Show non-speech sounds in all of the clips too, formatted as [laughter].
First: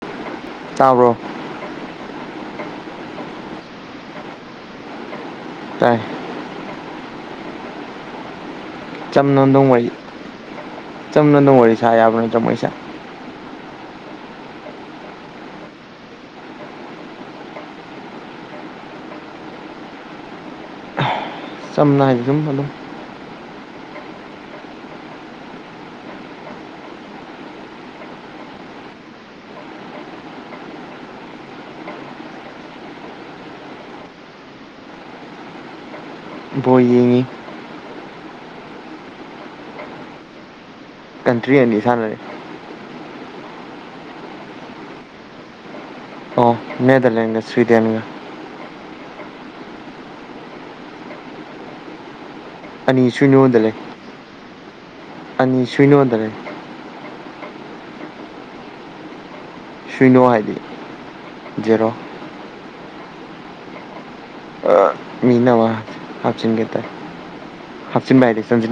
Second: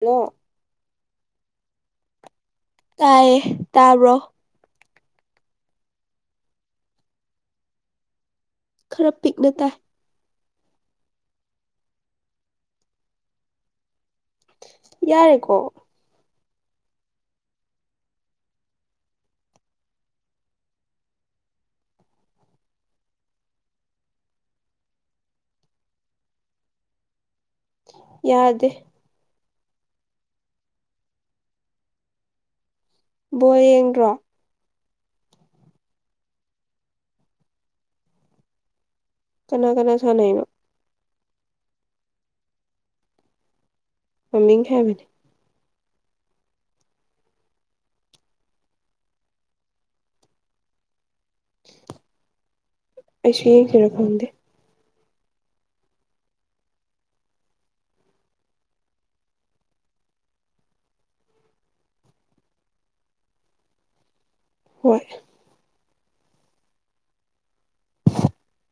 Hello ꯆꯥꯕ꯭ꯔꯣ ꯀꯥꯏꯌꯦꯦ ꯇꯥꯕ꯭ꯔꯣ ꯇꯥꯏ ꯈꯔ ꯄꯤꯛꯅ ꯇꯥꯏ ꯆꯝꯅꯗꯣꯡꯃꯩ ꯆꯝꯅ ꯑꯗꯨ ꯑꯣꯏꯁ ꯌꯥꯕꯅ ꯆꯣꯏꯁ ꯌꯥꯔꯦꯀꯣ ꯁꯝꯅ ꯍꯥꯏ ꯑꯗꯨꯝ ꯑꯗꯨꯝ ꯌꯥꯗꯦ ꯕꯣ ꯌꯦꯡꯗ꯭ꯔꯣ ꯕꯣ ꯌꯦꯡꯉꯤ ꯀꯅꯥ ꯀꯅꯥ ꯁꯅꯅ ꯀꯇ꯭ꯔꯤ ꯑꯅꯤ ꯁꯅ ꯃꯃꯤꯡ ꯍꯥꯏꯕꯅꯤ ꯑꯣ ꯅꯦꯗꯔꯂꯦꯟ ꯁ꯭ꯋꯤꯗꯦꯟꯒ [inaudible] ꯑꯅꯤꯁꯨ ꯑꯩꯁꯨ ꯌꯉꯣꯟꯗꯂꯦ ꯌꯦꯡꯁꯤꯔ ꯈꯪꯗꯦ ꯑꯅꯤ ꯁꯅꯣꯃꯗꯔꯦ ꯁꯨꯏꯅꯣ ꯍꯥꯏꯗꯤ ꯖꯦꯔꯣ ꯑ ꯍꯣꯏ ꯃꯤꯅꯃ ꯍꯥꯞꯆ ꯀꯇ ꯍꯥꯞꯆꯤꯟꯥꯏꯗꯤ ꯁꯟꯖꯤ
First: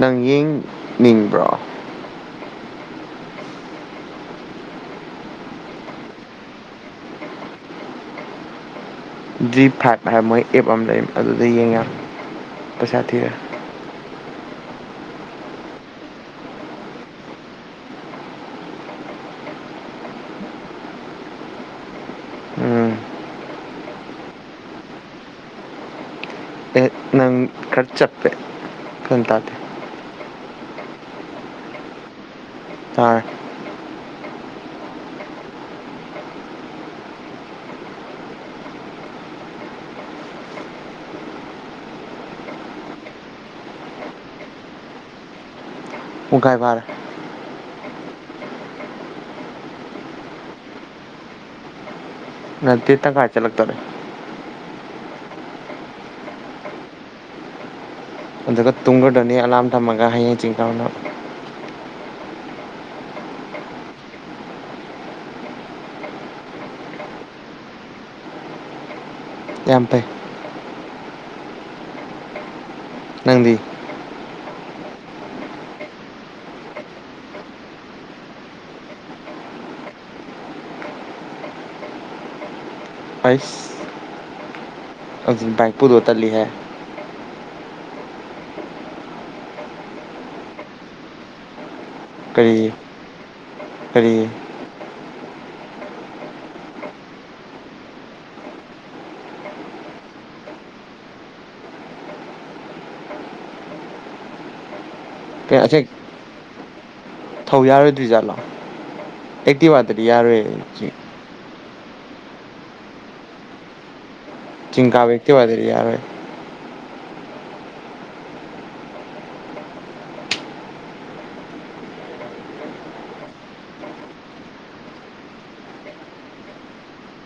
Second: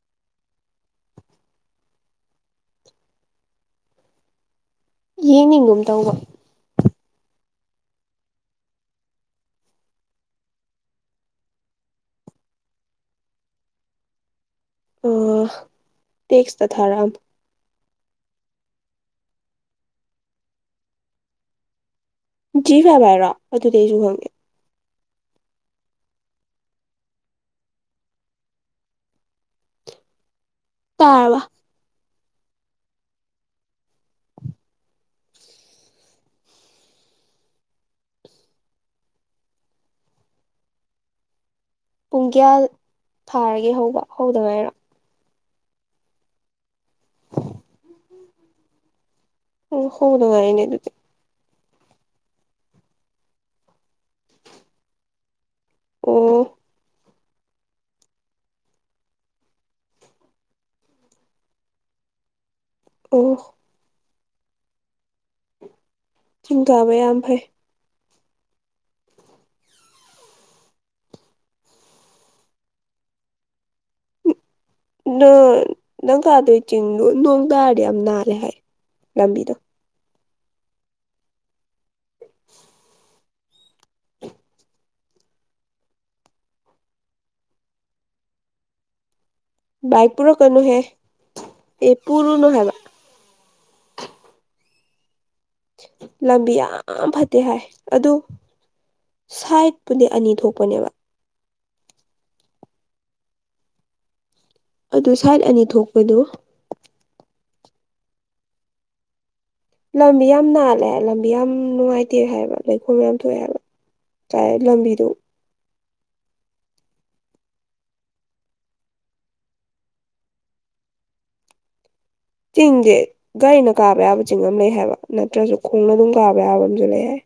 ꯅꯪ ꯌꯦꯡꯅꯤꯡꯕ꯭ꯔꯣ ꯌꯦꯡꯅꯤꯡꯒꯨꯝ ꯇꯧꯕ ꯖꯤ ꯐꯥꯏꯚ ꯍꯥꯏꯕ ꯃꯣꯏ ꯑꯦꯞ ꯑꯃ ꯂꯩ ꯑꯗꯨꯗ ꯌꯦꯡꯉꯦ ꯄꯩꯁꯥ ꯊꯤꯔꯦ ꯑ ꯇꯦꯛꯁ ꯇ ꯊꯥꯔꯝ ꯎꯝ ꯖꯤꯚꯥꯏ ꯚꯥꯏꯔꯣ ꯑꯗꯨꯗꯤ ꯑꯩꯁꯨ ꯍꯪꯉꯦ ꯈꯔꯆꯞꯦ ꯆꯟ ꯇꯗꯤ ꯇꯥꯕ ꯆꯔ ꯄꯨꯡ ꯀꯌꯥ ꯊꯥꯔꯒꯦ ꯍꯧꯕ ꯍꯧꯗꯉꯥꯏꯔꯣ ꯎꯒꯥꯏꯚꯔ ꯎ ꯍꯗꯉꯥꯏꯅꯦ ꯑꯗꯨꯗꯤ ꯅꯠꯇ ꯇ ꯈꯆ ꯂꯥꯛ ꯇꯔꯦ ꯑꯣ ꯑꯗꯨꯒ ꯇꯨꯡꯒꯗꯅꯤ ꯑꯂꯥꯔꯝ ꯊꯝꯃꯒ ꯍꯌꯦꯡ ꯆꯤꯡ ꯀꯥꯎꯅ ꯑꯣ ꯊꯤꯡ ꯀꯥꯕ ꯌꯥꯝ ꯐꯩ ꯌꯥꯝ ꯐꯩ ꯅꯪꯗꯤ ꯅ ꯅꯪ ꯀꯥꯗ ꯆꯤꯡ ꯅꯣꯡꯒꯒꯥꯗ ꯌꯥꯝ ꯅꯅꯥꯔꯦ ꯍꯥꯏ ꯂꯕꯤꯗ ꯎ ꯑꯩꯁ ꯑꯗꯨ ꯕꯥꯏꯛ ꯄꯨꯗꯣ ꯇꯜꯂꯤꯍꯦ ꯏ ꯄꯔꯣ ꯀꯩꯅꯨꯍꯦ ꯑꯦ ꯄꯔꯅ ꯍꯕ ꯍꯥꯏꯔꯤ ꯂꯝꯕꯤ ꯌꯥꯝ ꯐꯠꯇꯦ ꯍꯥꯏ ꯑꯗꯨ ꯁꯥꯏꯠꯄꯨꯗꯤ ꯑꯅꯤ ꯊꯣꯛꯄꯅꯦꯕ ꯑꯗꯨ ꯁꯥꯏꯠ ꯀꯩꯅꯣ ꯑꯅꯤ ꯑꯁꯦꯡ ꯊꯣꯛꯄꯗꯨꯣ ꯊꯧ ꯌꯥꯔꯣꯏꯗ꯭ꯔꯤ ꯖꯥꯠꯂꯣ ꯂꯝꯕꯤ ꯌꯥꯝ ꯅꯥꯜꯂꯦ ꯂꯝꯕꯤ ꯌꯥꯝ ꯅꯨꯡꯉꯥꯏꯇꯦ ꯍꯥꯏꯕ ꯂꯩꯈꯣ ꯌꯥꯝ ꯊꯣꯛꯑꯦ ꯍꯥꯏꯕ ꯀꯥꯏ ꯂꯝꯕꯤꯗꯨ ꯆꯤꯡꯀꯕꯛꯇ ꯋꯥꯔꯤꯔꯤ ꯌꯥꯔꯦ ꯆꯤꯡꯁꯦ ꯒꯥꯔꯤꯅ ꯀꯥꯕ ꯌꯥꯕ ꯆꯤꯡ ꯑꯃ ꯂꯩ ꯍꯥꯏꯕ ꯅꯠꯇ꯭ꯔꯁꯨ ꯈꯣꯡꯅ ꯑꯗꯨꯝ ꯀꯥꯕ ꯌꯥꯕ ꯑꯃꯁꯨ ꯂꯩ ꯍꯥꯏ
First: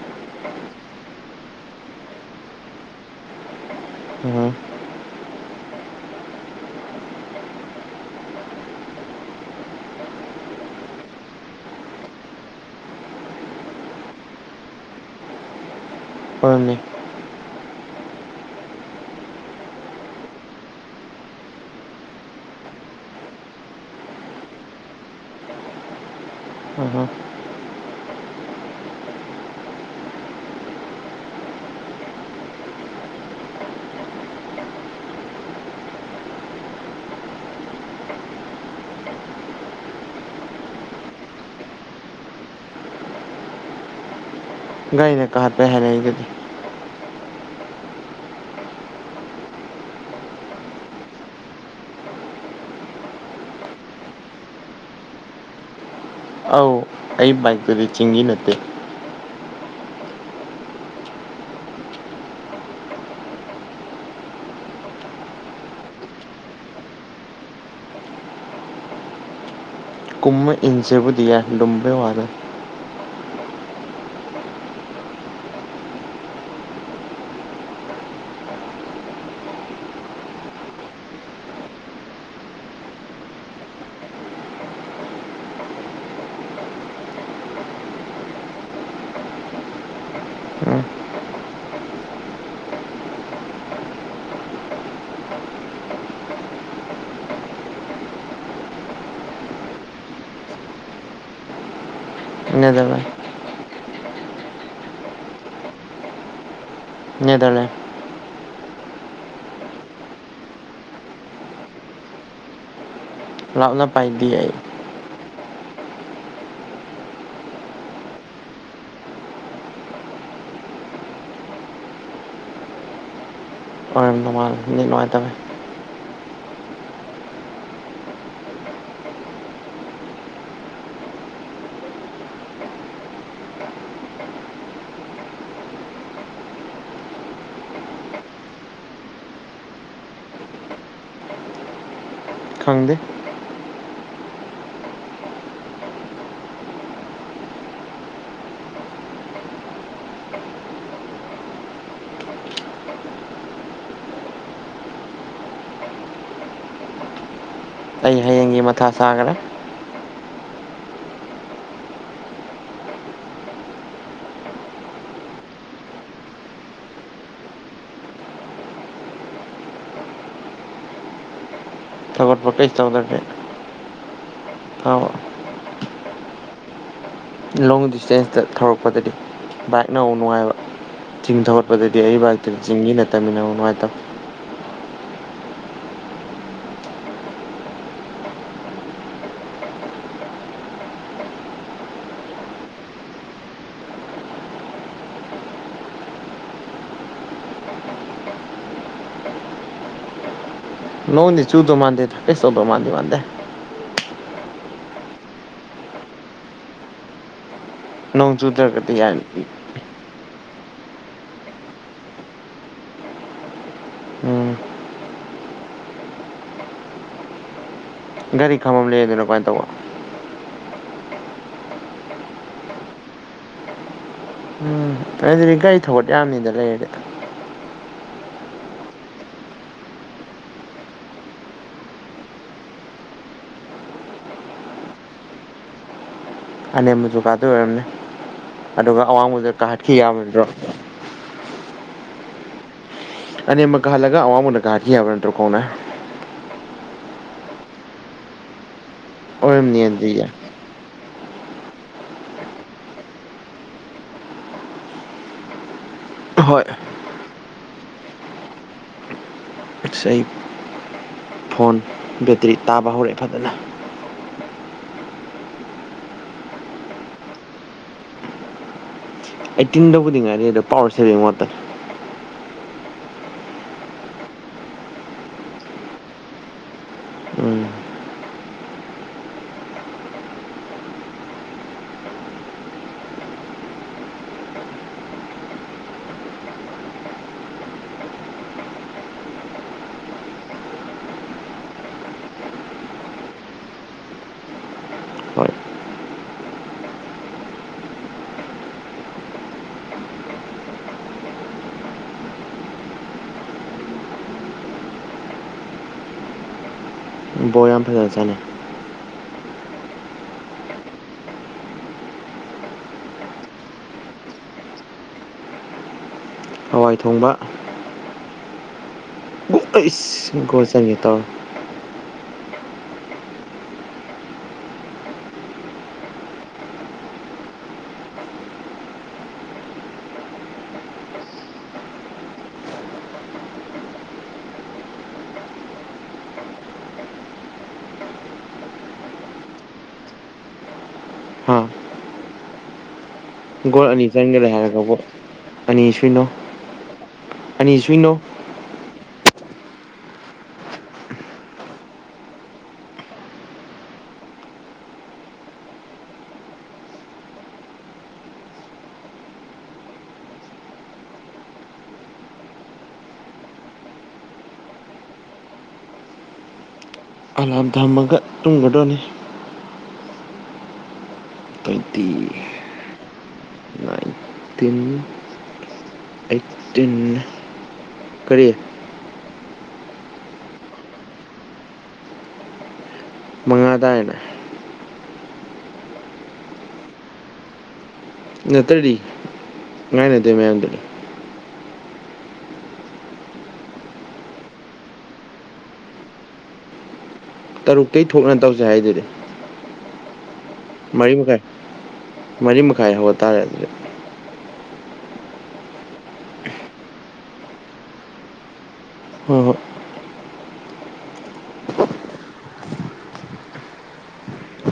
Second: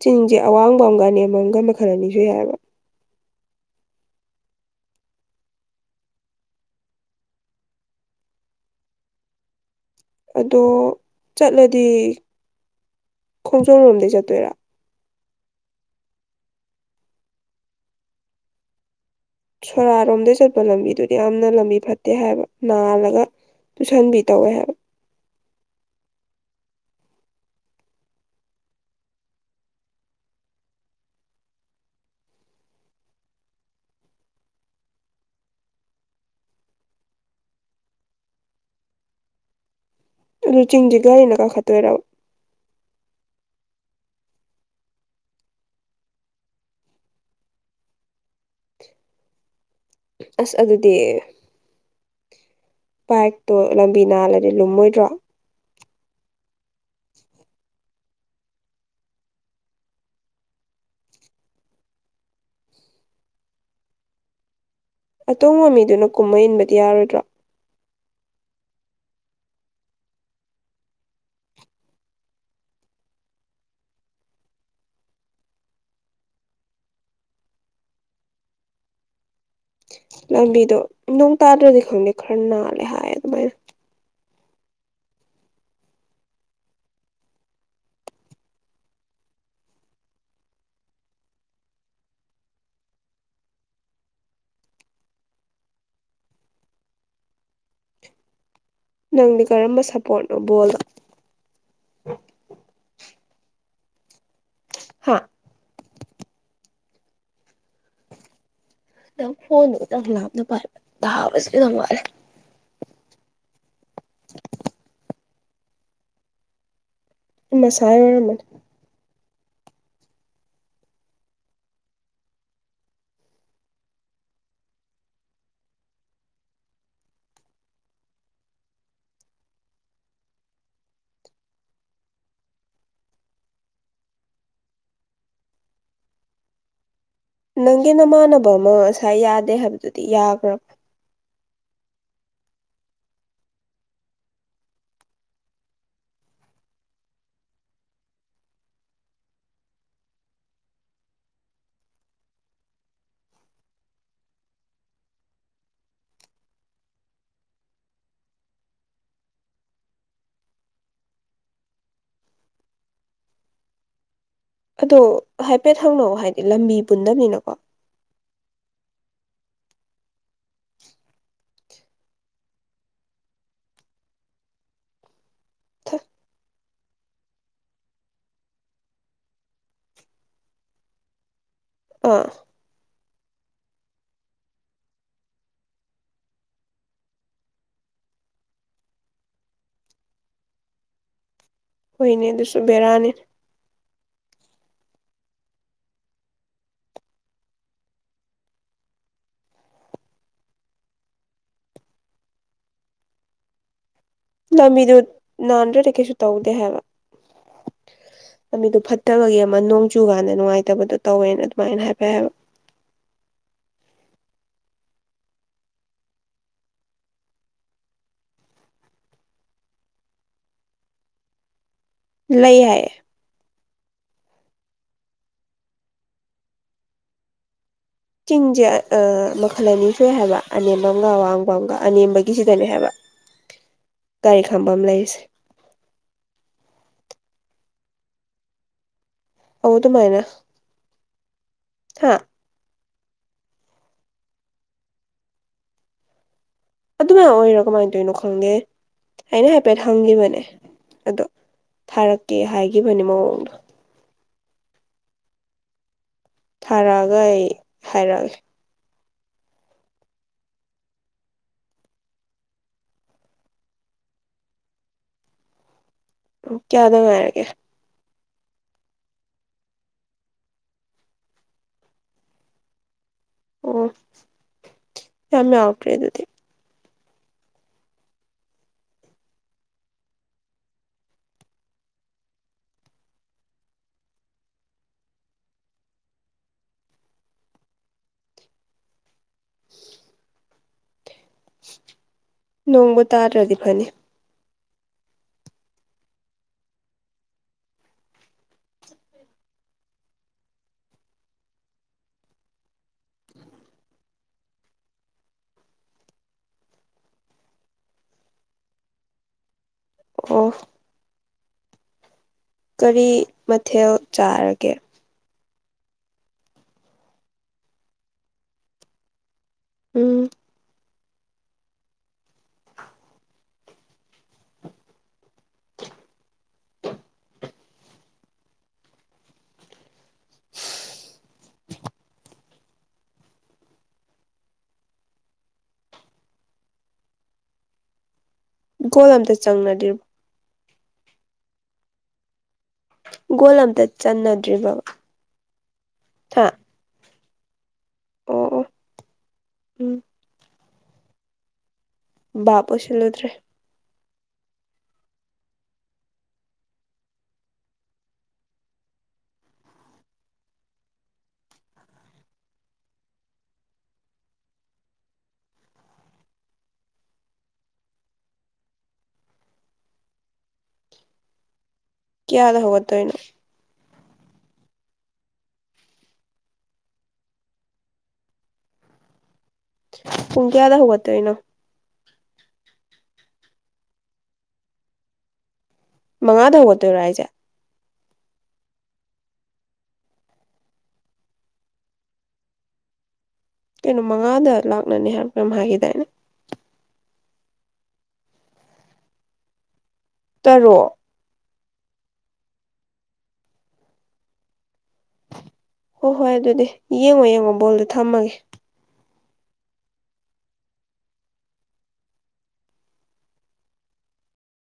ꯆꯤꯡꯁꯦ ꯑꯋꯥꯡꯕ ꯑꯃꯒ ꯑ ꯅꯦꯝꯃꯝꯒ ꯃꯈꯜ ꯑꯅꯤꯁꯨ ꯌꯥꯏꯑꯕ ꯎꯝ ꯑꯗꯣ ꯆꯠꯂꯗꯤ ꯈꯣꯡꯖꯣꯝ ꯂꯣꯝꯗꯩ ꯆꯠꯇꯣꯏꯔꯥ ꯑꯣꯏꯅꯦ ꯁꯣꯔꯥꯔꯣꯝꯗ ꯆꯠꯄ ꯂꯝꯕꯤꯗꯨꯗꯤ ꯌꯥꯝꯅ ꯂꯝꯕꯤ ꯐꯠꯇꯦ ꯍꯥꯏꯕ ꯅꯥꯜꯂꯒ ꯇꯨꯁꯟꯕꯤ ꯇꯧꯋꯦ ꯍꯥꯏꯕ ꯎꯝ ꯑꯗꯨ ꯆꯤꯡꯁꯤꯒꯥꯔꯤꯅ ꯀꯥ ꯈ ꯇ ꯑꯣꯏꯦꯔ ꯒꯥꯥꯏꯩꯅ ꯀꯥꯍꯠꯄ ꯍꯥꯏꯔꯦ ꯑꯩ ꯑꯗꯨꯗꯤ ꯑꯁ ꯑꯗꯨꯗꯤ ꯕꯥꯏꯛꯇꯣ ꯂꯝꯕꯤ ꯅꯥꯜꯂꯗꯤ ꯂꯨꯝꯃꯣꯏꯗ꯭ꯔꯣ ꯑ ꯑꯩꯏꯛ ꯇꯗꯤ ꯆꯤꯡꯒꯤꯤ ꯅꯠꯇꯦ ꯑꯇꯣꯝ ꯃꯃꯤꯗꯨꯅ ꯀꯨꯝꯕ ꯏꯟꯕꯗꯤ ꯌꯥꯔꯣꯏꯗ꯭ꯔꯥ ꯀꯨꯝꯚ ꯏꯟꯁꯕꯗꯤꯌꯥ ꯂꯨꯝꯝꯕꯦ ꯍꯧꯗ ꯂꯝꯕꯤꯗꯣ ꯅꯣꯡ ꯇꯥꯗ꯭ꯔꯗꯤ ꯈꯪꯗꯦ ꯈꯔ ꯅꯥꯜꯂꯦ ꯍꯥꯏꯌꯦ ꯑꯗꯨꯃꯥꯏꯅ ꯎꯝ ꯅꯪꯗꯤ ꯀꯔꯝꯕ ꯁꯞꯄꯣꯔꯠꯅꯣ ꯕꯣꯜꯗ ꯅꯦꯗꯔꯂꯦꯟ ꯍꯥ ꯅꯦꯗꯔꯂꯦꯟ ꯐꯣꯟꯗꯪ ꯂꯅ ꯄꯔꯃꯦꯥꯕꯁꯨ ꯊ ꯃꯥꯔꯦ ꯂꯥꯛꯅ ꯄꯥꯏꯗ ꯑꯩ ꯃꯁꯥꯏ ꯑꯣꯏꯔꯃꯅꯤ ꯑꯣꯏꯗ ꯃꯥ ꯅꯨꯡꯉꯥꯏ ꯇꯃꯦꯦ ꯅꯪꯒꯤ ꯅꯃꯥꯟꯅꯕ ꯑꯃ ꯉꯁꯥꯏ ꯌꯥꯗꯦ ꯍꯥꯏꯕꯗꯨꯗꯤ ꯌꯥꯈ꯭ꯔꯕꯣ ꯈꯪꯗꯦ ꯑꯩ ꯍꯌꯦꯡꯒꯤ ꯃꯊꯥ ꯁꯥꯈ꯭ꯔꯦ ꯑꯗꯣ ꯍꯥꯏꯐꯦꯠ ꯍꯪꯅꯛꯑꯣ ꯍꯥꯏꯗꯤ ꯂꯝꯕꯤ ꯄꯨꯟꯗꯕꯅꯤꯅꯀꯣ ꯊꯧꯒꯠꯄ ꯀꯩꯁꯨ ꯇꯧꯗꯒꯦ ꯑ ꯊ ꯂꯣꯡ ꯗꯤꯁꯇꯦꯟꯁꯇ ꯊꯧꯔꯛꯄꯗꯗꯤ ꯕꯥꯏꯛꯅ ꯅꯨꯡꯉꯥꯏꯕ ꯆꯤꯡ ꯊꯠ ꯑꯥ [unintelligible] [unintelligible] ꯍꯣꯏꯅꯦ ꯑꯗꯨꯁꯨ ꯕꯦꯔꯥꯅꯤ ꯫ ꯅꯉꯣꯟꯗꯩꯩ ꯆꯨꯗꯣ ꯃꯥꯟꯗꯦ ꯗ ꯀꯦꯏꯁꯨ ꯇꯧꯗꯧ ꯃꯥꯟꯗꯤ ꯃꯥꯗꯦ꯫ ꯂꯝꯕꯤꯗꯨ ꯅꯥꯟꯗ꯭ꯔꯗꯤ ꯀꯩꯁꯨ ꯇꯧꯗꯦ ꯍꯥꯏꯕ꯫ ꯅꯣꯡ ꯂꯝꯕꯤꯗꯣ ꯆꯨꯗ꯭ꯔꯒꯗꯤ ꯌꯥꯏ ꯐꯠꯇꯕꯒꯤ ꯑꯃ ꯅꯣꯡ ꯆꯨꯀꯥꯟꯗ ꯅꯨꯡꯉꯥꯏ ꯕꯗꯣ ꯇꯧꯋꯦꯅ ꯑꯗꯨꯃꯥꯏꯅ ꯍꯥꯏꯐꯦꯠ ꯍꯥꯏꯕ꯫ ꯎꯝ ꯒꯥꯔꯤ ꯈꯥꯝꯕꯝ ꯑꯃ ꯂꯩꯔꯗꯅꯣ ꯀꯃꯥꯏ ꯇꯧꯕ? ꯂꯩ ꯍꯥꯏꯌꯦ꯫ ꯎꯝ ꯑꯗꯨꯗꯤ ꯒꯥꯔꯤ ꯊꯧꯒꯠ ꯌꯥꯝꯅꯤꯗ ꯂꯩꯔꯗꯤ꯫ ꯆꯤꯡꯁꯦ ꯑꯩ ꯃꯈꯜ ꯑꯅꯤ ꯁꯨꯏ ꯍꯥꯏꯕ ꯑꯅꯦꯝꯕꯝꯒ ꯑꯡꯕꯝꯒ ꯑꯅꯦꯝꯕꯒꯤꯁꯤꯗꯅꯦ ꯍꯥꯏꯕ ꯒꯥꯔꯤ ꯈꯥꯐꯝ ꯂꯩꯔꯤꯁꯦ꯫ ꯑꯅꯦꯝꯕꯖꯨ ꯀꯥꯗꯣꯏ ꯑꯣꯏꯔꯝꯅꯤ ꯑꯗꯨꯒ ꯑꯋꯥꯡꯕꯗ ꯑꯧ ꯀꯥꯈꯠꯈꯤ ꯌꯥꯕ ꯅꯠꯇꯔꯣ? ꯍꯥꯥ ꯑꯅꯦꯝꯕ ꯀꯈꯠꯂꯒ ꯑꯋꯥꯕꯅ ꯀꯥꯈꯠꯈꯤ ꯌꯥꯕꯥ ꯅꯠ ꯇꯔꯣ ꯈꯣꯡꯅꯥ꯫ ꯑꯗꯨꯃꯥꯏ ꯑꯣꯏꯔꯣ ꯀꯃꯥꯏꯅ ꯇꯧꯔꯤꯅꯣ ꯈꯪꯗꯦ꯫ ꯑꯩꯅ ꯍꯥꯏꯐꯦꯠ ꯑꯣꯏꯔꯝꯅꯤ ꯑꯗꯨꯗꯤ ꯌꯥꯏ ꯍꯪꯈꯤꯕꯅꯦ ꯑꯗꯣ ꯊꯥꯔꯛꯀꯦ ꯍꯥꯏꯈꯤꯕꯅꯤ ꯃꯑꯣꯡꯗꯣ ꯫ ꯍꯣꯏ ꯊꯥꯔꯛꯑꯒ ꯑꯩ ꯍꯥꯏꯔꯛ ꯑꯒꯦ ꯫ ꯑꯁ ꯑꯩ ꯐꯣꯟ ꯕꯦꯇ꯭ꯔꯤ ꯇꯥꯕ ꯍꯧꯔꯛꯑꯦ ꯐꯖꯅ ꯫ ꯀꯌꯥꯗ ꯉꯥꯏꯔꯒꯦ? ꯑꯩꯠꯇꯤꯟꯗꯕꯨꯗꯤ ꯉꯥꯏꯔꯤ ꯑꯗꯣ ꯄꯋꯥꯔ ꯁꯦꯚꯤꯡ ꯃꯣꯠ ꯇꯥꯅꯤ꯫ ꯑꯣ ꯌꯥꯝ ꯌꯥꯎꯗꯔ꯭ꯦ ꯑꯗꯨꯗꯤ꯫ ꯎꯝ ꯅꯣꯡꯕꯨ ꯇꯥꯗꯔ꯭ꯗꯤ ꯐꯅꯤ꯫ ꯍꯣꯏ ꯕꯣꯔ ꯌꯥꯝ ꯐꯖꯅ ꯆꯥꯅꯩ꯫ ꯑꯣ꯫ ꯀꯔꯤ ꯃꯊꯦꯜ ꯆꯥꯔꯒꯦ? ꯍꯋꯥꯏ ꯊꯣꯡꯕ꯫ ꯎꯝ [unintelligible] [unintelligible] ꯀꯣꯜ ꯑꯝꯇ ꯆꯪꯅꯗꯦ ꯍꯥ ꯑꯝꯇ ꯒꯣꯜ ꯑꯅꯤ ꯆꯪꯈꯔꯦ ꯆꯟꯅꯗ꯭ꯔꯤꯕꯕ ꯍꯥꯏꯔꯒꯕꯨ꯫ ꯑꯅꯤ ꯁꯨꯏꯅꯣ ꯍꯥ ꯑꯅꯤ ꯁꯨꯏꯅꯣ ꯑꯣ ꯑꯣ ꯎꯝ ꯕꯥꯞ ꯑꯣꯏꯁꯤꯜ ꯂꯨꯗꯔ꯭ꯦ꯫ ꯑꯂꯥꯔꯝ ꯊꯝꯃꯒ ꯇꯨꯝꯒꯗꯝꯅꯤ ꯫ ꯇ꯭ꯋꯦꯟꯇꯤ ꯀꯌꯥꯗ ꯍꯧꯒꯠ ꯇꯣꯏꯅꯣ? ꯇꯤꯟ ꯑꯩꯠꯇꯤꯟ ꯀꯔꯤ ꯄꯨꯡ ꯀꯌꯥꯗ ꯍꯧꯒꯠꯇꯣꯏꯅꯣ ꯃꯉꯥꯗꯥꯥꯏꯅ ꯃꯉꯥꯗꯧꯕ ꯇ ꯔ ꯍꯥꯏꯖꯦ ꯅꯠꯇ꯭ꯔꯗꯤ ꯉꯥꯏꯅꯗꯦ ꯃꯌꯥꯝꯗꯨꯗꯤ ꯀꯩꯅꯣ ꯃꯉꯥꯗ ꯂꯥꯛꯅꯅꯤ ꯍꯥꯏꯕ꯭ꯔꯥ ꯀꯩꯅꯣꯝ ꯍꯥꯏꯈꯤꯗꯥꯏꯅꯦ ꯇꯔꯨꯇꯩꯒꯤ ꯊꯣꯛꯅ ꯇꯧꯁꯦ ꯍꯥꯏꯗꯨꯗꯤ ꯇꯔꯨꯛ ꯃꯔꯤ ꯃꯈꯥꯏ ꯃꯔꯤ ꯃꯈꯥꯏ ꯍꯧꯕꯇꯥꯥꯔꯦ ꯑꯗꯨꯗꯤ ꯍꯣꯏ ꯍꯣꯏ ꯑꯗꯨꯗꯤ ꯌꯦꯡꯉꯣ ꯌꯦꯡꯉꯣ ꯕꯣꯜꯗꯣ ꯊꯝꯃꯒꯦ ꯍꯣꯏ ꯍꯣꯏ